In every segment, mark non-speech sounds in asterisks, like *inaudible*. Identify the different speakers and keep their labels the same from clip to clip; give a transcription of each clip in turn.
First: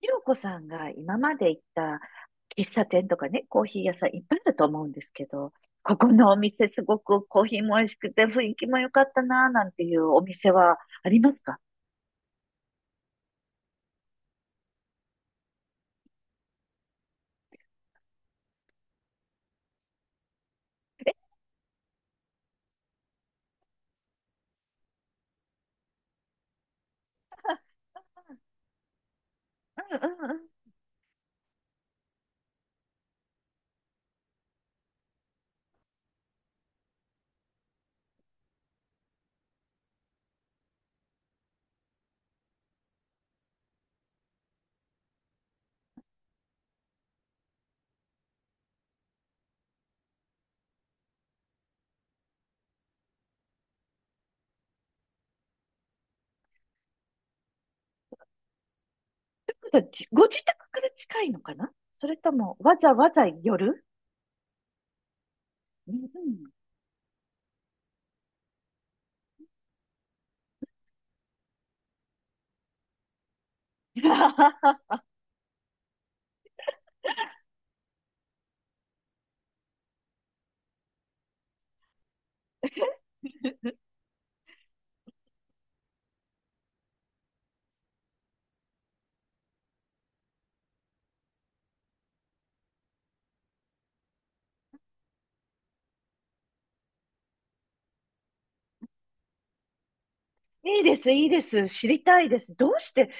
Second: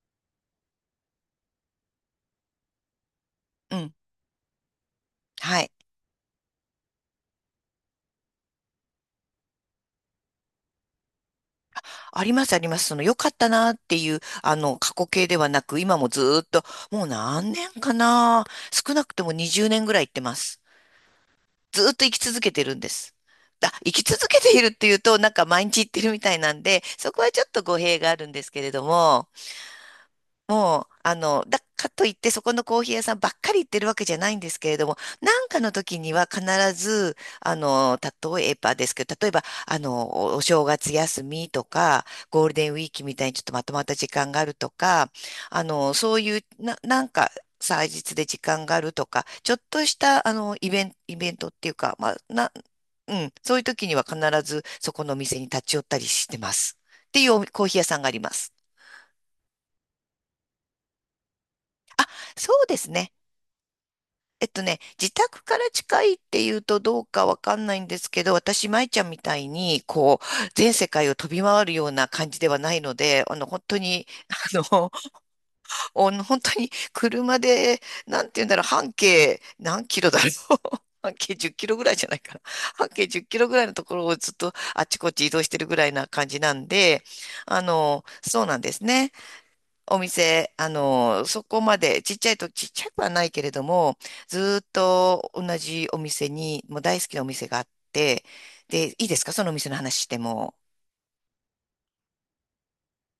Speaker 1: ひろこさんが今まで行った喫茶店とかね、コー
Speaker 2: う
Speaker 1: ヒー
Speaker 2: ん。
Speaker 1: 屋さんいっぱいあると思うんですけど、
Speaker 2: はい。
Speaker 1: ここのお店すごくコーヒーも美味しくて雰囲気も良かったなぁなんていうお店はありますか？
Speaker 2: ありますあります。その良かったなっていう、過去形ではなく、今もずーっと、もう何年かな。少なくとも20年ぐらい行ってます。ずーっと生き続けてるんです。あ、生き続けているっていうと、なんか毎日行ってるみたいなんで、そこはちょっと語弊があるんですけれども、
Speaker 1: うんうんうん。と
Speaker 2: もう、だかといってそこのコーヒー屋さんばっかり行ってるわけじゃないんですけれども、なんかの時には必ず、例えばですけど、例えば、おお正月休みとか、ゴールデンウィークみたいにちょっとまとまった時間があるとか、あの、そういう、な、なんか、祭日で時間があるとか、ちょっとした、イベントっていうか、まあ、な、うん、そういう時には必ずそこのお店に立ち寄ったりしてます。っていうおコーヒー屋さんがあります。
Speaker 1: いうことはご自宅から近いのかな？
Speaker 2: あ、
Speaker 1: それと
Speaker 2: そ
Speaker 1: も
Speaker 2: うで
Speaker 1: わ
Speaker 2: す
Speaker 1: ざわ
Speaker 2: ね。
Speaker 1: ざ寄る？
Speaker 2: えっとね、自宅から
Speaker 1: うんう
Speaker 2: 近いってい
Speaker 1: ん。
Speaker 2: うとどうかわかんないんですけど、私、舞ちゃんみたいに、こう、全世界を飛び回るような感じではないので、本当に、あ
Speaker 1: *laughs*
Speaker 2: の、*laughs* お本当に車で、なんて言うんだろう、半径何キロだろう。*laughs* 半径10キロぐらいじゃないかな。半径1キロぐらいのところをずっとあっちこっち移動してるぐらいな感じなんで、そうなんですね。お店、そこまで、ちっちゃくはないけれども、ずーっと同じお店に、もう大好きなお店があって、で、いいですかそのお店の話しても。
Speaker 1: いいです、いいです。知りたいです。どうして、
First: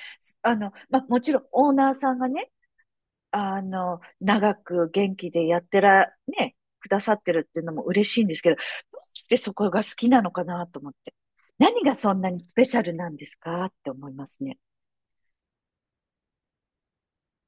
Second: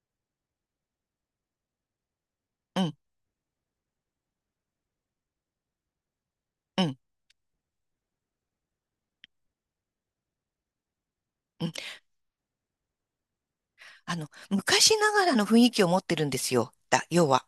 Speaker 1: もちろんオーナーさんがね、
Speaker 2: うん、
Speaker 1: 長く元気でやってら、ね、
Speaker 2: う
Speaker 1: く
Speaker 2: ん、
Speaker 1: ださってるっていうのも嬉しいんですけど、どうしてそこが好きなのかなと思って。
Speaker 2: うん。
Speaker 1: 何がそんなにスペシャルなんですかって思い
Speaker 2: あ
Speaker 1: ま
Speaker 2: の、
Speaker 1: すね。
Speaker 2: 昔ながらの雰囲気を持ってるんですよ。だ、要は。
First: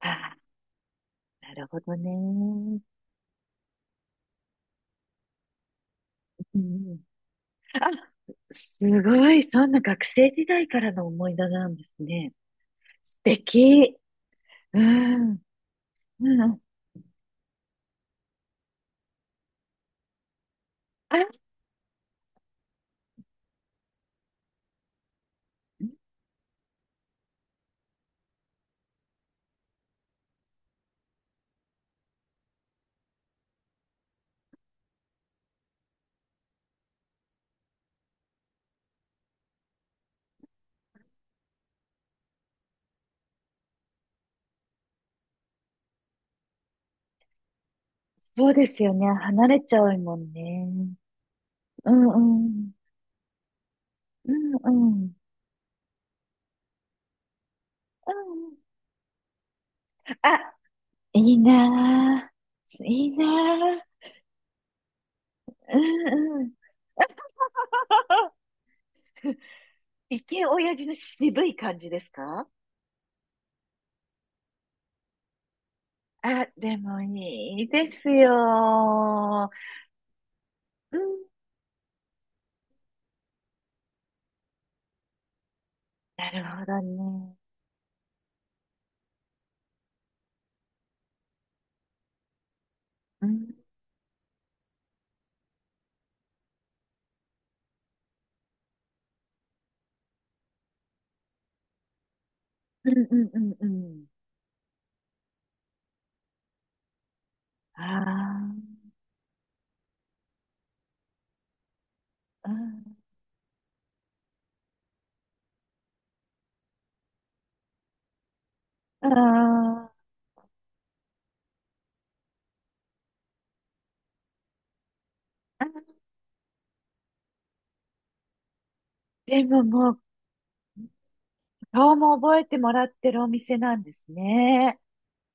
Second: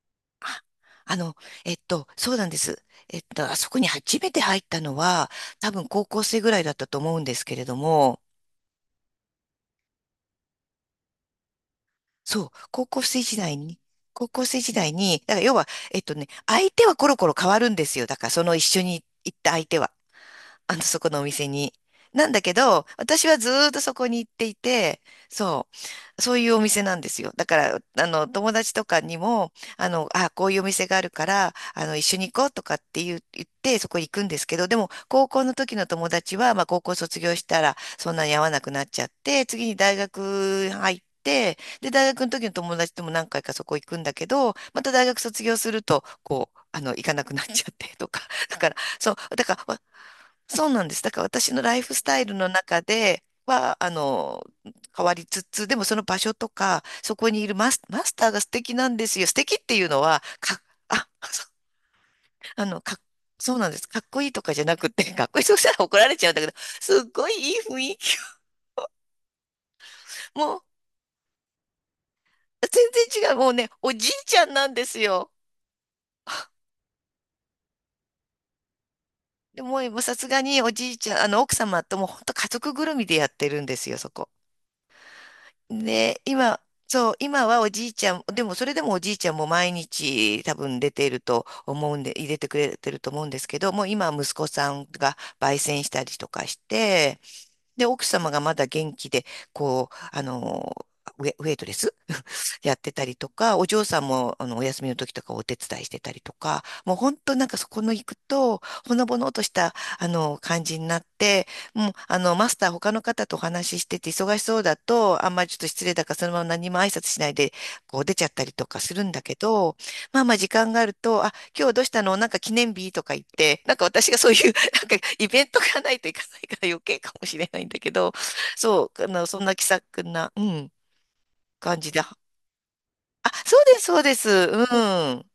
Speaker 1: ああ、
Speaker 2: あ、あの、
Speaker 1: なるほど
Speaker 2: そうなんで
Speaker 1: ね。
Speaker 2: す。えっと、あそこに初めて入ったのは、多分高校生ぐら
Speaker 1: う
Speaker 2: いだったと
Speaker 1: ん、
Speaker 2: 思うんですけれど
Speaker 1: あ、
Speaker 2: も、
Speaker 1: すごい。そんな学生時代からの思い出なんですね。
Speaker 2: そう、高校
Speaker 1: 素
Speaker 2: 生時代に、
Speaker 1: 敵。
Speaker 2: 高校生時
Speaker 1: う
Speaker 2: 代に、だ
Speaker 1: ん、
Speaker 2: から要は、えっとね、
Speaker 1: うん。
Speaker 2: 相手はコロコロ変わるんですよ。だからその一緒に行った相手は。あの、そこのお
Speaker 1: あ、
Speaker 2: 店に。なんだけど、私はずーっとそこに行っていて、そう、そういうお店なんですよ。だから、友達とかにも、あ、こういうお店があるから、一緒に行こうとかって言う、言って、そこ行くんですけど、でも、高校の時の友達は、まあ、高校卒業したら、そんなに会わなくなっちゃって、次に大学入って、で、大学の時の友達とも何回かそこ行くんだけど、また大学卒業すると、こう、行かなくなっちゃってとか、
Speaker 1: そう
Speaker 2: だ
Speaker 1: で
Speaker 2: から、
Speaker 1: すよね。
Speaker 2: そう、だ
Speaker 1: 離
Speaker 2: か
Speaker 1: れ
Speaker 2: ら、
Speaker 1: ち
Speaker 2: わ
Speaker 1: ゃうもん
Speaker 2: そ
Speaker 1: ね。
Speaker 2: うなんです。だから私のライ
Speaker 1: う
Speaker 2: フスタイル
Speaker 1: ん
Speaker 2: の
Speaker 1: うん。
Speaker 2: 中では、
Speaker 1: うんうん。うん
Speaker 2: 変
Speaker 1: うん。
Speaker 2: わりつつ、でもその場所とか、そこにいるマス、マスターが素敵なんですよ。素敵っていうのは、
Speaker 1: あ、
Speaker 2: か、あ、*laughs*
Speaker 1: いい
Speaker 2: そう
Speaker 1: な
Speaker 2: あの、
Speaker 1: ぁ。
Speaker 2: か、
Speaker 1: いいな
Speaker 2: そうなんです。か
Speaker 1: ぁ。
Speaker 2: っこいいとかじゃなくて、かっこいい、そうした
Speaker 1: う
Speaker 2: ら怒られちゃうんだ
Speaker 1: んう
Speaker 2: けど、
Speaker 1: ん。
Speaker 2: すっごいいい雰囲気。
Speaker 1: イケ
Speaker 2: も
Speaker 1: オ
Speaker 2: う、
Speaker 1: ヤジの渋い感じですか？
Speaker 2: 全然違う。もうね、おじいちゃんなんですよ。
Speaker 1: あ、でもいいですよ。
Speaker 2: でもう、もうさすがにおじ
Speaker 1: う
Speaker 2: い
Speaker 1: ん。
Speaker 2: ちゃん、奥様とも本当家族ぐるみでやってるんですよ、そこ。で、
Speaker 1: なる
Speaker 2: 今、
Speaker 1: ほど
Speaker 2: そう、
Speaker 1: ね。
Speaker 2: 今はおじいちゃん、でもそれでもおじいちゃんも毎日多分出ていると思うんで、入れてくれてると思う
Speaker 1: う
Speaker 2: んです
Speaker 1: ん。
Speaker 2: けど、もう今は息子さんが焙煎したりとかして、で、奥様がまだ元気で、こう、あの、ウェイトレスやっ
Speaker 1: う
Speaker 2: てた
Speaker 1: ん
Speaker 2: り
Speaker 1: う
Speaker 2: と
Speaker 1: んう
Speaker 2: か、
Speaker 1: ん
Speaker 2: お
Speaker 1: う
Speaker 2: 嬢さ
Speaker 1: ん。
Speaker 2: んもあのお休みの時とかお手伝いしてたりとか、もう本当なんかそこの
Speaker 1: あ
Speaker 2: 行くと、ほのぼのとしたあの感じになって、もうあのマ
Speaker 1: あ、う
Speaker 2: スター他の方とお話ししてて忙しそうだと、あんまりちょっと失礼だからそのまま何も挨拶しないでこう出ちゃったりとかする
Speaker 1: ん。
Speaker 2: んだけど、
Speaker 1: ああ。
Speaker 2: まあまあ時間があると、あ、今日どうしたのなんか記念日とか言って、なんか私がそういう *laughs* なんかイベントがないといかないから余計かもしれないんだけど、そう、あのそ
Speaker 1: で
Speaker 2: んな気
Speaker 1: も
Speaker 2: さ
Speaker 1: もう、
Speaker 2: くな、うん、感じ
Speaker 1: 顔
Speaker 2: で
Speaker 1: も覚えてもらってるお
Speaker 2: あ、
Speaker 1: 店
Speaker 2: そうで
Speaker 1: な
Speaker 2: す、
Speaker 1: んで
Speaker 2: そう
Speaker 1: す
Speaker 2: です。う
Speaker 1: ね。
Speaker 2: ん。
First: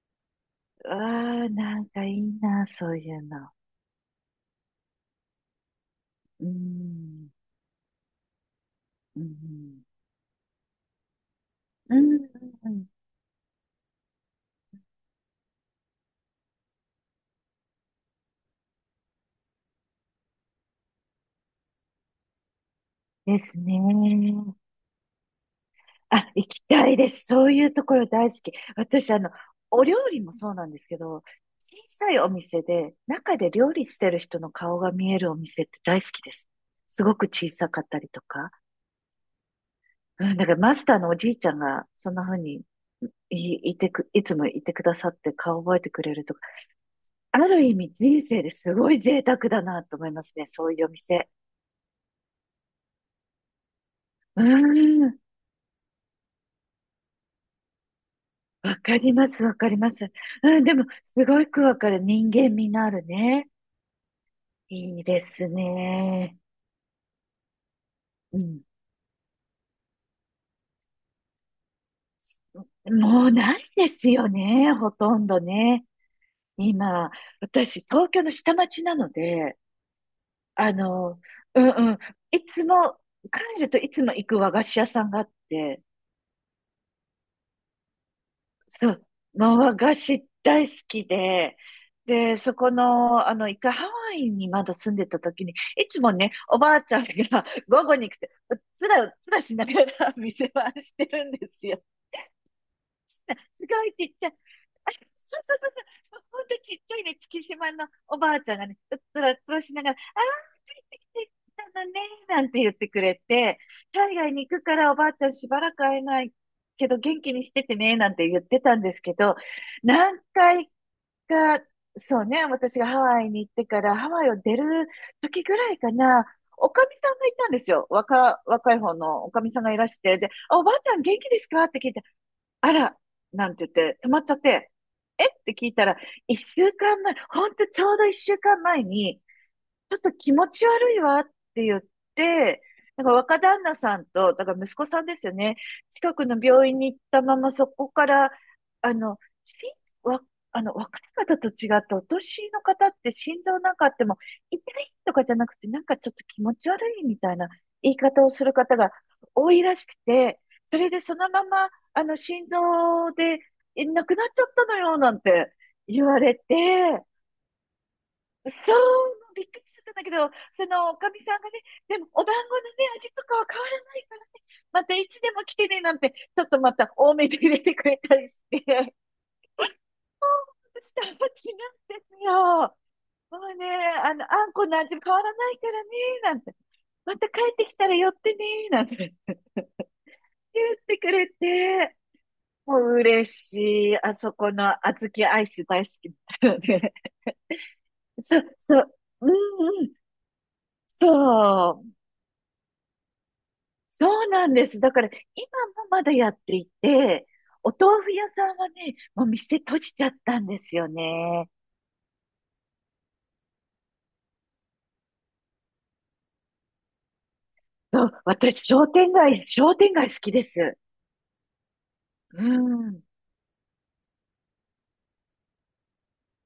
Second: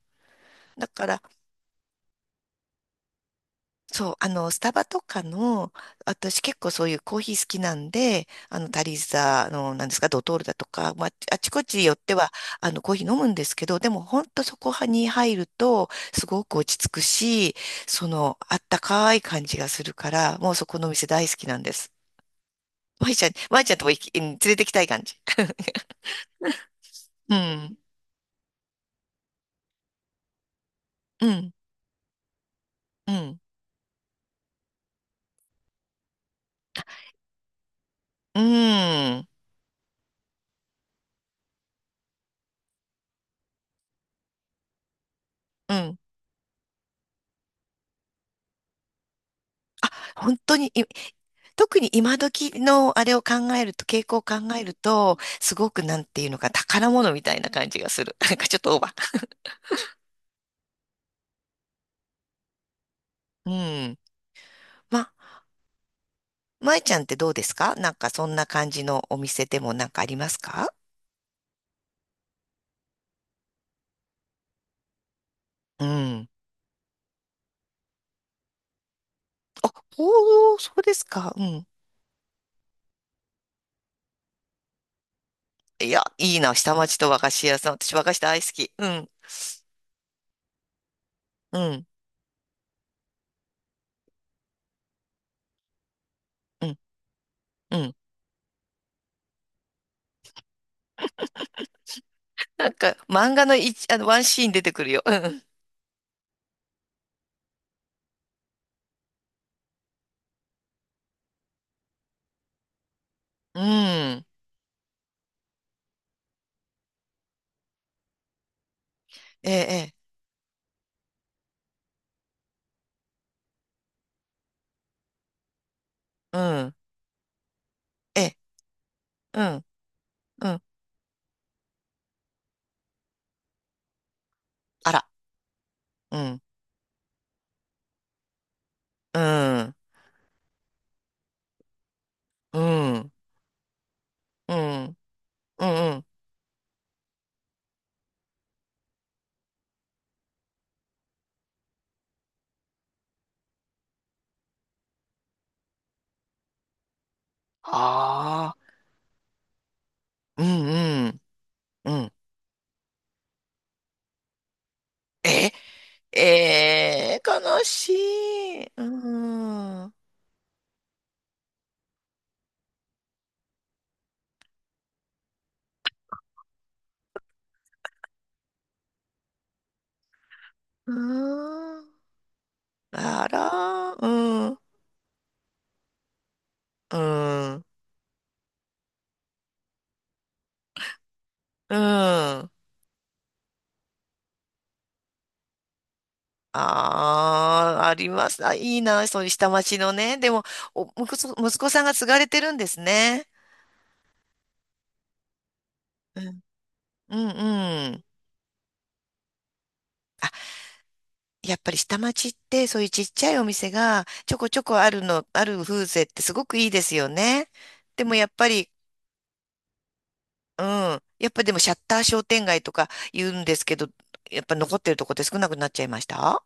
Speaker 2: だ
Speaker 1: うわ
Speaker 2: から、
Speaker 1: あ、なんかいいな、そういうの。
Speaker 2: そう、スタバとかの、私
Speaker 1: う
Speaker 2: 結構そういうコー
Speaker 1: ん。
Speaker 2: ヒー好きなんで、あの、タリー
Speaker 1: う
Speaker 2: ザ、あの、なん
Speaker 1: ん
Speaker 2: ですか、ドトールだとか、まあ、あちこち寄っ
Speaker 1: う
Speaker 2: て
Speaker 1: ん。うん
Speaker 2: は、
Speaker 1: うん
Speaker 2: コーヒー飲むんですけど、でも、ほんとそこに入ると、すごく落ち着くし、その、あったかい感じがするから、もうそこのお店大好きなんです。
Speaker 1: です
Speaker 2: まいちゃん
Speaker 1: ね。
Speaker 2: とも行き、うん連れてきたい感じ。*laughs*
Speaker 1: あ、行きたいです。
Speaker 2: う
Speaker 1: そういう
Speaker 2: ん、
Speaker 1: ところ大好き。私、お料理もそうなんですけど、
Speaker 2: うん、
Speaker 1: 小さいお店で、
Speaker 2: う
Speaker 1: 中
Speaker 2: ん、
Speaker 1: で料理してる人の顔が見えるお店って大好きです。すごく小さかったりと
Speaker 2: う
Speaker 1: か。
Speaker 2: ん、
Speaker 1: うん、だからマスターのおじいちゃんが、そんな風にいつもいてくださって顔
Speaker 2: う
Speaker 1: 覚えて
Speaker 2: ん。
Speaker 1: くれるとか。ある意味人生ですごい贅沢だなと思います
Speaker 2: 本
Speaker 1: ね。
Speaker 2: 当
Speaker 1: そ
Speaker 2: に
Speaker 1: うい
Speaker 2: い、
Speaker 1: うお店。
Speaker 2: 特に今時のあれを考えると、傾向を考
Speaker 1: う
Speaker 2: えると、
Speaker 1: ん。
Speaker 2: すごくなんていうのか、宝物みたいな感じがする。*laughs* なんかちょっと
Speaker 1: わ
Speaker 2: オーバ
Speaker 1: かりま
Speaker 2: ー。
Speaker 1: す、わかります。うん、でも、すごくわかる。人間味のあるね。
Speaker 2: うん。
Speaker 1: いい
Speaker 2: ま、
Speaker 1: ですね。
Speaker 2: まえちゃんってどうですかなんかそん
Speaker 1: う
Speaker 2: な
Speaker 1: ん。
Speaker 2: 感じのお店でもなんかありますか
Speaker 1: もうないですよね、ほとんど
Speaker 2: う
Speaker 1: ね。
Speaker 2: ん。
Speaker 1: 今、私、東京の下町なので、
Speaker 2: あ、おー、そ
Speaker 1: あ
Speaker 2: うです
Speaker 1: の、
Speaker 2: か。う
Speaker 1: う
Speaker 2: ん。
Speaker 1: んうん、いつも、帰るといつも行く和菓子屋さんがあって、
Speaker 2: いや、いいな、下町と和菓子屋さん。私和菓子大好き。う
Speaker 1: そう、
Speaker 2: ん。
Speaker 1: 和菓子大好き
Speaker 2: う
Speaker 1: で、
Speaker 2: ん。
Speaker 1: で、そこの、一回ハワイにまだ住んでた時に、いつもね、お
Speaker 2: う
Speaker 1: ば
Speaker 2: ん。
Speaker 1: あちゃんが *laughs*
Speaker 2: う
Speaker 1: 午後
Speaker 2: ん。
Speaker 1: に来て、うっつらうっつらしながら *laughs* 店番してるんですよ。
Speaker 2: なんか漫画の
Speaker 1: すご
Speaker 2: 一、
Speaker 1: い
Speaker 2: あの、
Speaker 1: ちっ
Speaker 2: ワン
Speaker 1: ちゃい。*laughs*
Speaker 2: シーン出てくる
Speaker 1: あ
Speaker 2: よ。う
Speaker 1: そ
Speaker 2: ん。
Speaker 1: うそうそうそう。ほんとちっちゃいね、月島のおばあちゃんがね、うっつらうっつらしながら、ああ、帰ってきてたのね、なんて言ってくれ
Speaker 2: う
Speaker 1: て、海
Speaker 2: ん。
Speaker 1: 外に行くからおばあちゃんしばらく会えないけど元気にしててね、なんて言ってたんですけど、
Speaker 2: ええ、
Speaker 1: 何回か、そうね、私がハワイに行ってからハワイを出る時ぐらいかな、
Speaker 2: ええ、う
Speaker 1: お
Speaker 2: ん。
Speaker 1: かみさんがいたんですよ。
Speaker 2: ええ、
Speaker 1: 若い方のおか
Speaker 2: う
Speaker 1: みさん
Speaker 2: ん。
Speaker 1: がいらして、で、
Speaker 2: う
Speaker 1: あ、
Speaker 2: ん。
Speaker 1: おばあちゃん元気ですかって聞いて、あら、なんて言って、止まっちゃって、
Speaker 2: あら。
Speaker 1: えって聞いたら、
Speaker 2: う
Speaker 1: 一
Speaker 2: ん、
Speaker 1: 週間前、ほんとちょうど一週間前
Speaker 2: う
Speaker 1: に、
Speaker 2: ん、
Speaker 1: ちょっと気持ち悪いわって言っ
Speaker 2: う
Speaker 1: て、なん
Speaker 2: ん、
Speaker 1: か若旦那さんと、だ
Speaker 2: う
Speaker 1: から息子
Speaker 2: ん、
Speaker 1: さんですよね。
Speaker 2: うん、うん、
Speaker 1: 近くの病院に行ったままそこから、あの、しわ、あの、若い方と違ってお年の方って心臓なんかあっても、痛いとかじゃなくて、なんかちょっと気持ち悪いみたいな言い方をする
Speaker 2: ああ、
Speaker 1: 方が多いらしくて、
Speaker 2: う
Speaker 1: それで
Speaker 2: ん、う
Speaker 1: そ
Speaker 2: ん。
Speaker 1: のまま、
Speaker 2: うん
Speaker 1: 心臓で亡くなっちゃったのよ、なん
Speaker 2: え、
Speaker 1: て言われて、
Speaker 2: えー、悲しい。
Speaker 1: そ
Speaker 2: う
Speaker 1: う、もうびっくりしちゃっ
Speaker 2: ん、
Speaker 1: た
Speaker 2: う
Speaker 1: んだけど、そのおかみさんがね、でもお団子のね、味とかは変わらないからね、またいつでも来てね、なんて、ちょっとまた多めで入れてくれたりして、*laughs* 下
Speaker 2: ん、
Speaker 1: 町なんですよ。
Speaker 2: あ
Speaker 1: もうね、
Speaker 2: ら、う
Speaker 1: あ
Speaker 2: ん、
Speaker 1: ん
Speaker 2: う
Speaker 1: この味変わらないからね、なんて、また帰っ
Speaker 2: ん、
Speaker 1: てきたら寄ってね、なんて言ってくれ
Speaker 2: う
Speaker 1: て、
Speaker 2: ん。
Speaker 1: もう嬉しい。あそこの小豆アイス大好きだったので、
Speaker 2: ああ、あり
Speaker 1: *laughs*
Speaker 2: ま
Speaker 1: そ
Speaker 2: す。あ、
Speaker 1: う、
Speaker 2: い
Speaker 1: そ
Speaker 2: い
Speaker 1: う、
Speaker 2: な、そう
Speaker 1: う
Speaker 2: いう
Speaker 1: ん
Speaker 2: 下町
Speaker 1: う
Speaker 2: の
Speaker 1: ん、
Speaker 2: ね。でも、お、
Speaker 1: そ
Speaker 2: 息子息子さん
Speaker 1: う、
Speaker 2: が継がれてるんですね。
Speaker 1: そうなんです。だから今もまだ
Speaker 2: う
Speaker 1: やっ
Speaker 2: ん、
Speaker 1: てい
Speaker 2: う
Speaker 1: て、
Speaker 2: ん、
Speaker 1: お
Speaker 2: う
Speaker 1: 豆
Speaker 2: ん。
Speaker 1: 腐屋さんはね、もう店閉じちゃったんですよね。
Speaker 2: やっぱり下町ってそういうちっちゃいお店がちょこちょこあるの、ある風情ってすごくいいですよね。で
Speaker 1: そう、
Speaker 2: もやっぱ
Speaker 1: 私、
Speaker 2: り、
Speaker 1: 商店街好きで
Speaker 2: う
Speaker 1: す。
Speaker 2: ん。やっぱでもシャッター商
Speaker 1: う
Speaker 2: 店街とか
Speaker 1: ん。
Speaker 2: 言うんですけど、やっぱ残ってるとこって少なくなっちゃいました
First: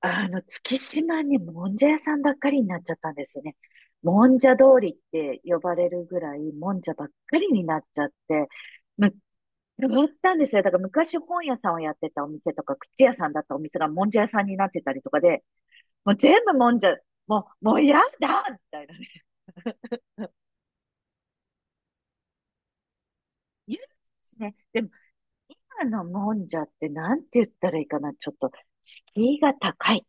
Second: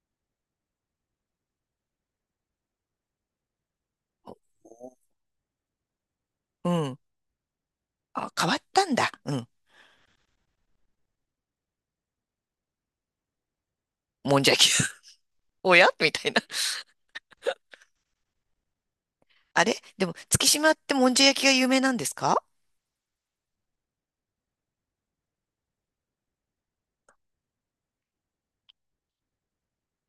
Speaker 1: 月島にもんじゃ屋さんばっかりになっちゃったんですよね。もんじゃ通りって呼ばれるぐらい、
Speaker 2: う
Speaker 1: もんじゃ
Speaker 2: ん。
Speaker 1: ばっかりになっちゃっ
Speaker 2: あ、変
Speaker 1: て、
Speaker 2: わったんだ。
Speaker 1: む、
Speaker 2: うん。
Speaker 1: 変わったんですよ。だから昔本屋さんをやってたお店とか、靴屋さんだったお店がもんじゃ屋
Speaker 2: も
Speaker 1: さ
Speaker 2: ん
Speaker 1: ん
Speaker 2: じゃ
Speaker 1: にな
Speaker 2: 焼
Speaker 1: っ
Speaker 2: き。
Speaker 1: てたりとかで、
Speaker 2: *laughs* おやみ
Speaker 1: もう
Speaker 2: たいな。
Speaker 1: 全部もんじゃ、もう、もう嫌だみたいなね。
Speaker 2: あれ
Speaker 1: *laughs*
Speaker 2: でも月島ってもんじゃ焼きが有名なんですか
Speaker 1: 言うんですね。でも、今のもんじゃってなんて言ったらいいかな。ちょっと、敷居が高い。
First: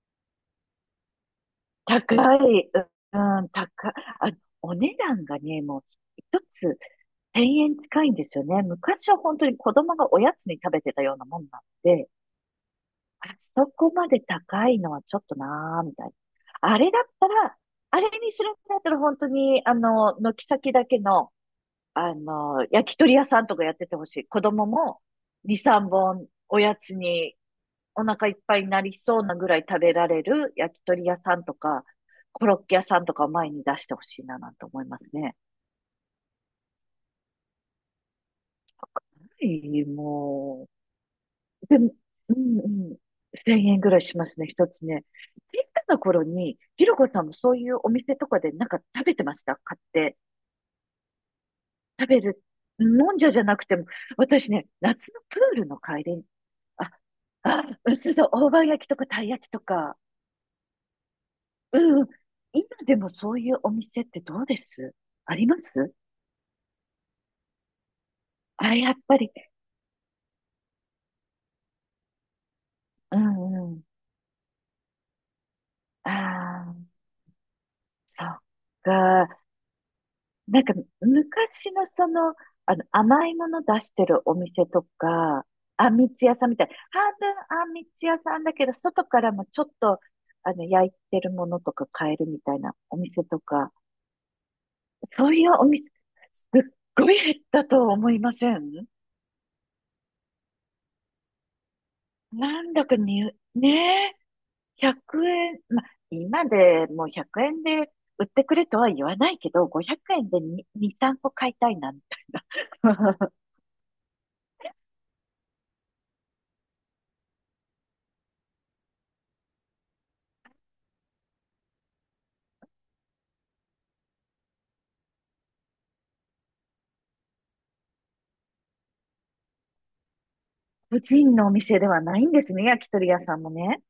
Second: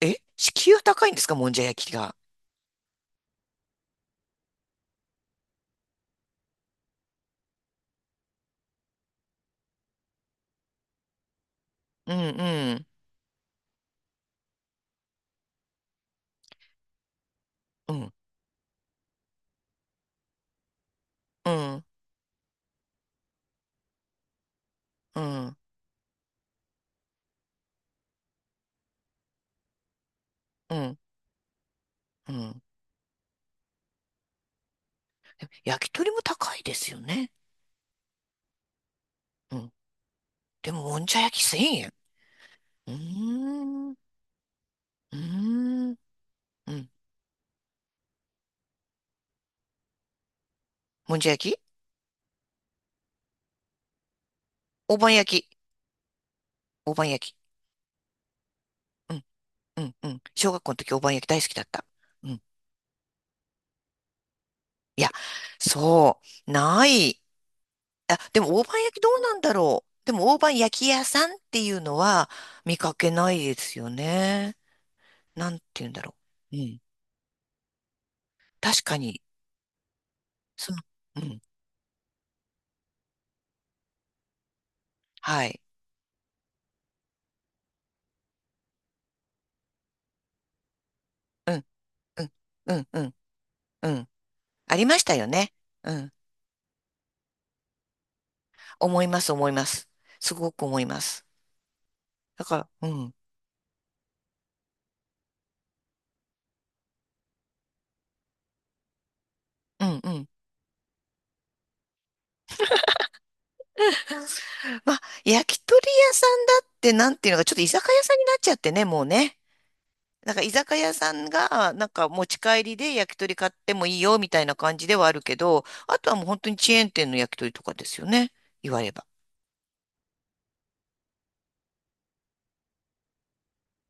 Speaker 2: え敷居は高いんですかもんじゃ焼きが。
Speaker 1: 高い。うん、高い。あ、お値段がね、もう、一つ千円近いんですよね。昔は本当に子供がおやつに食べてたようなもんなんで、
Speaker 2: うんうん
Speaker 1: あそこまで高いのはちょっとなーみたいな。あれだったら、
Speaker 2: う
Speaker 1: あれ
Speaker 2: ん
Speaker 1: にするんだったら本当に、軒先だけの、
Speaker 2: うん
Speaker 1: 焼き鳥屋さんとかやっててほしい。子供も
Speaker 2: うん
Speaker 1: 2、3本おやつにお腹いっぱいになりそうなぐらい食べられる
Speaker 2: う
Speaker 1: 焼き
Speaker 2: ん
Speaker 1: 鳥屋さんとか、
Speaker 2: う
Speaker 1: コロッ
Speaker 2: ん。
Speaker 1: ケ屋さんとかを前に出してほしいななんて思いますね。
Speaker 2: でも焼き鳥も高いですよね。
Speaker 1: は
Speaker 2: うん
Speaker 1: い、も
Speaker 2: でも、もんじゃ焼き1000
Speaker 1: う、で
Speaker 2: 円。
Speaker 1: も、うんう
Speaker 2: うー
Speaker 1: ん。1000円ぐ
Speaker 2: ん、う
Speaker 1: らいしますね、一つね。
Speaker 2: ー
Speaker 1: 小さ
Speaker 2: ん、
Speaker 1: な頃に、
Speaker 2: う
Speaker 1: ひ
Speaker 2: ん。
Speaker 1: ろこさんもそういうお店とかでなんか食べてました買って？
Speaker 2: もんじゃ焼き
Speaker 1: 食べる。もんじゃじゃなくても、私ね、
Speaker 2: 大
Speaker 1: 夏
Speaker 2: 判
Speaker 1: のプ
Speaker 2: 焼き。
Speaker 1: ールの帰りあ、
Speaker 2: 大判焼き。
Speaker 1: あ、うんそうそう、大判焼きとか
Speaker 2: う
Speaker 1: た
Speaker 2: ん、
Speaker 1: い焼きと
Speaker 2: うん、
Speaker 1: か。
Speaker 2: うん。小学校の時大判焼き大好きだっ
Speaker 1: う
Speaker 2: た。
Speaker 1: んうん。
Speaker 2: うん。
Speaker 1: 今でもそういうお店ってどうです？
Speaker 2: いや、
Speaker 1: あります
Speaker 2: そう、ない。あ、でも大
Speaker 1: あ、
Speaker 2: 判
Speaker 1: やっ
Speaker 2: 焼きど
Speaker 1: ぱ
Speaker 2: う
Speaker 1: り。
Speaker 2: なんだろう。でも大判焼き屋さんっていうのは見かけ
Speaker 1: う
Speaker 2: ない
Speaker 1: ん
Speaker 2: で
Speaker 1: う
Speaker 2: す
Speaker 1: ん。
Speaker 2: よね。なんて言うんだろう。う
Speaker 1: ああ、
Speaker 2: ん。
Speaker 1: そっ
Speaker 2: 確かに、
Speaker 1: か。なん
Speaker 2: そ
Speaker 1: か、
Speaker 2: の、うん。
Speaker 1: 昔の甘いもの出してるお店と
Speaker 2: は
Speaker 1: か、
Speaker 2: い。
Speaker 1: あんみつ屋さんみたい。半分あんみつ屋さんだけど、外からもちょっと、焼いてるも
Speaker 2: う
Speaker 1: の
Speaker 2: ん、
Speaker 1: とか買え
Speaker 2: う
Speaker 1: る
Speaker 2: ん、
Speaker 1: みたい
Speaker 2: う
Speaker 1: な
Speaker 2: ん、
Speaker 1: お
Speaker 2: うん、
Speaker 1: 店とか、
Speaker 2: うん。ありましたよ
Speaker 1: そうい
Speaker 2: ね。
Speaker 1: うお店、
Speaker 2: うん。
Speaker 1: すっごい減ったとは思いません？
Speaker 2: 思います、思います。すごく思います。だか
Speaker 1: なんだ
Speaker 2: ら、う
Speaker 1: か
Speaker 2: ん、
Speaker 1: に、ねえ、100円、まあ、今でもう100円で売ってくれとは言わないけど、
Speaker 2: う
Speaker 1: 500
Speaker 2: ん、うん。
Speaker 1: 円で2、2、3個買いたいなんて。*laughs*
Speaker 2: まあ、焼き鳥屋さんだってなんていうのか、ちょっと居酒屋さんになっちゃってね、もうね。なんか居酒屋さんが、なんか持ち帰りで焼き鳥買ってもいいよ、みたいな感じではあるけど、あとはもう本当にチェーン店の焼き鳥とかですよね、言われば。
Speaker 1: 個人のお店ではないんですね、焼き鳥屋さんもね。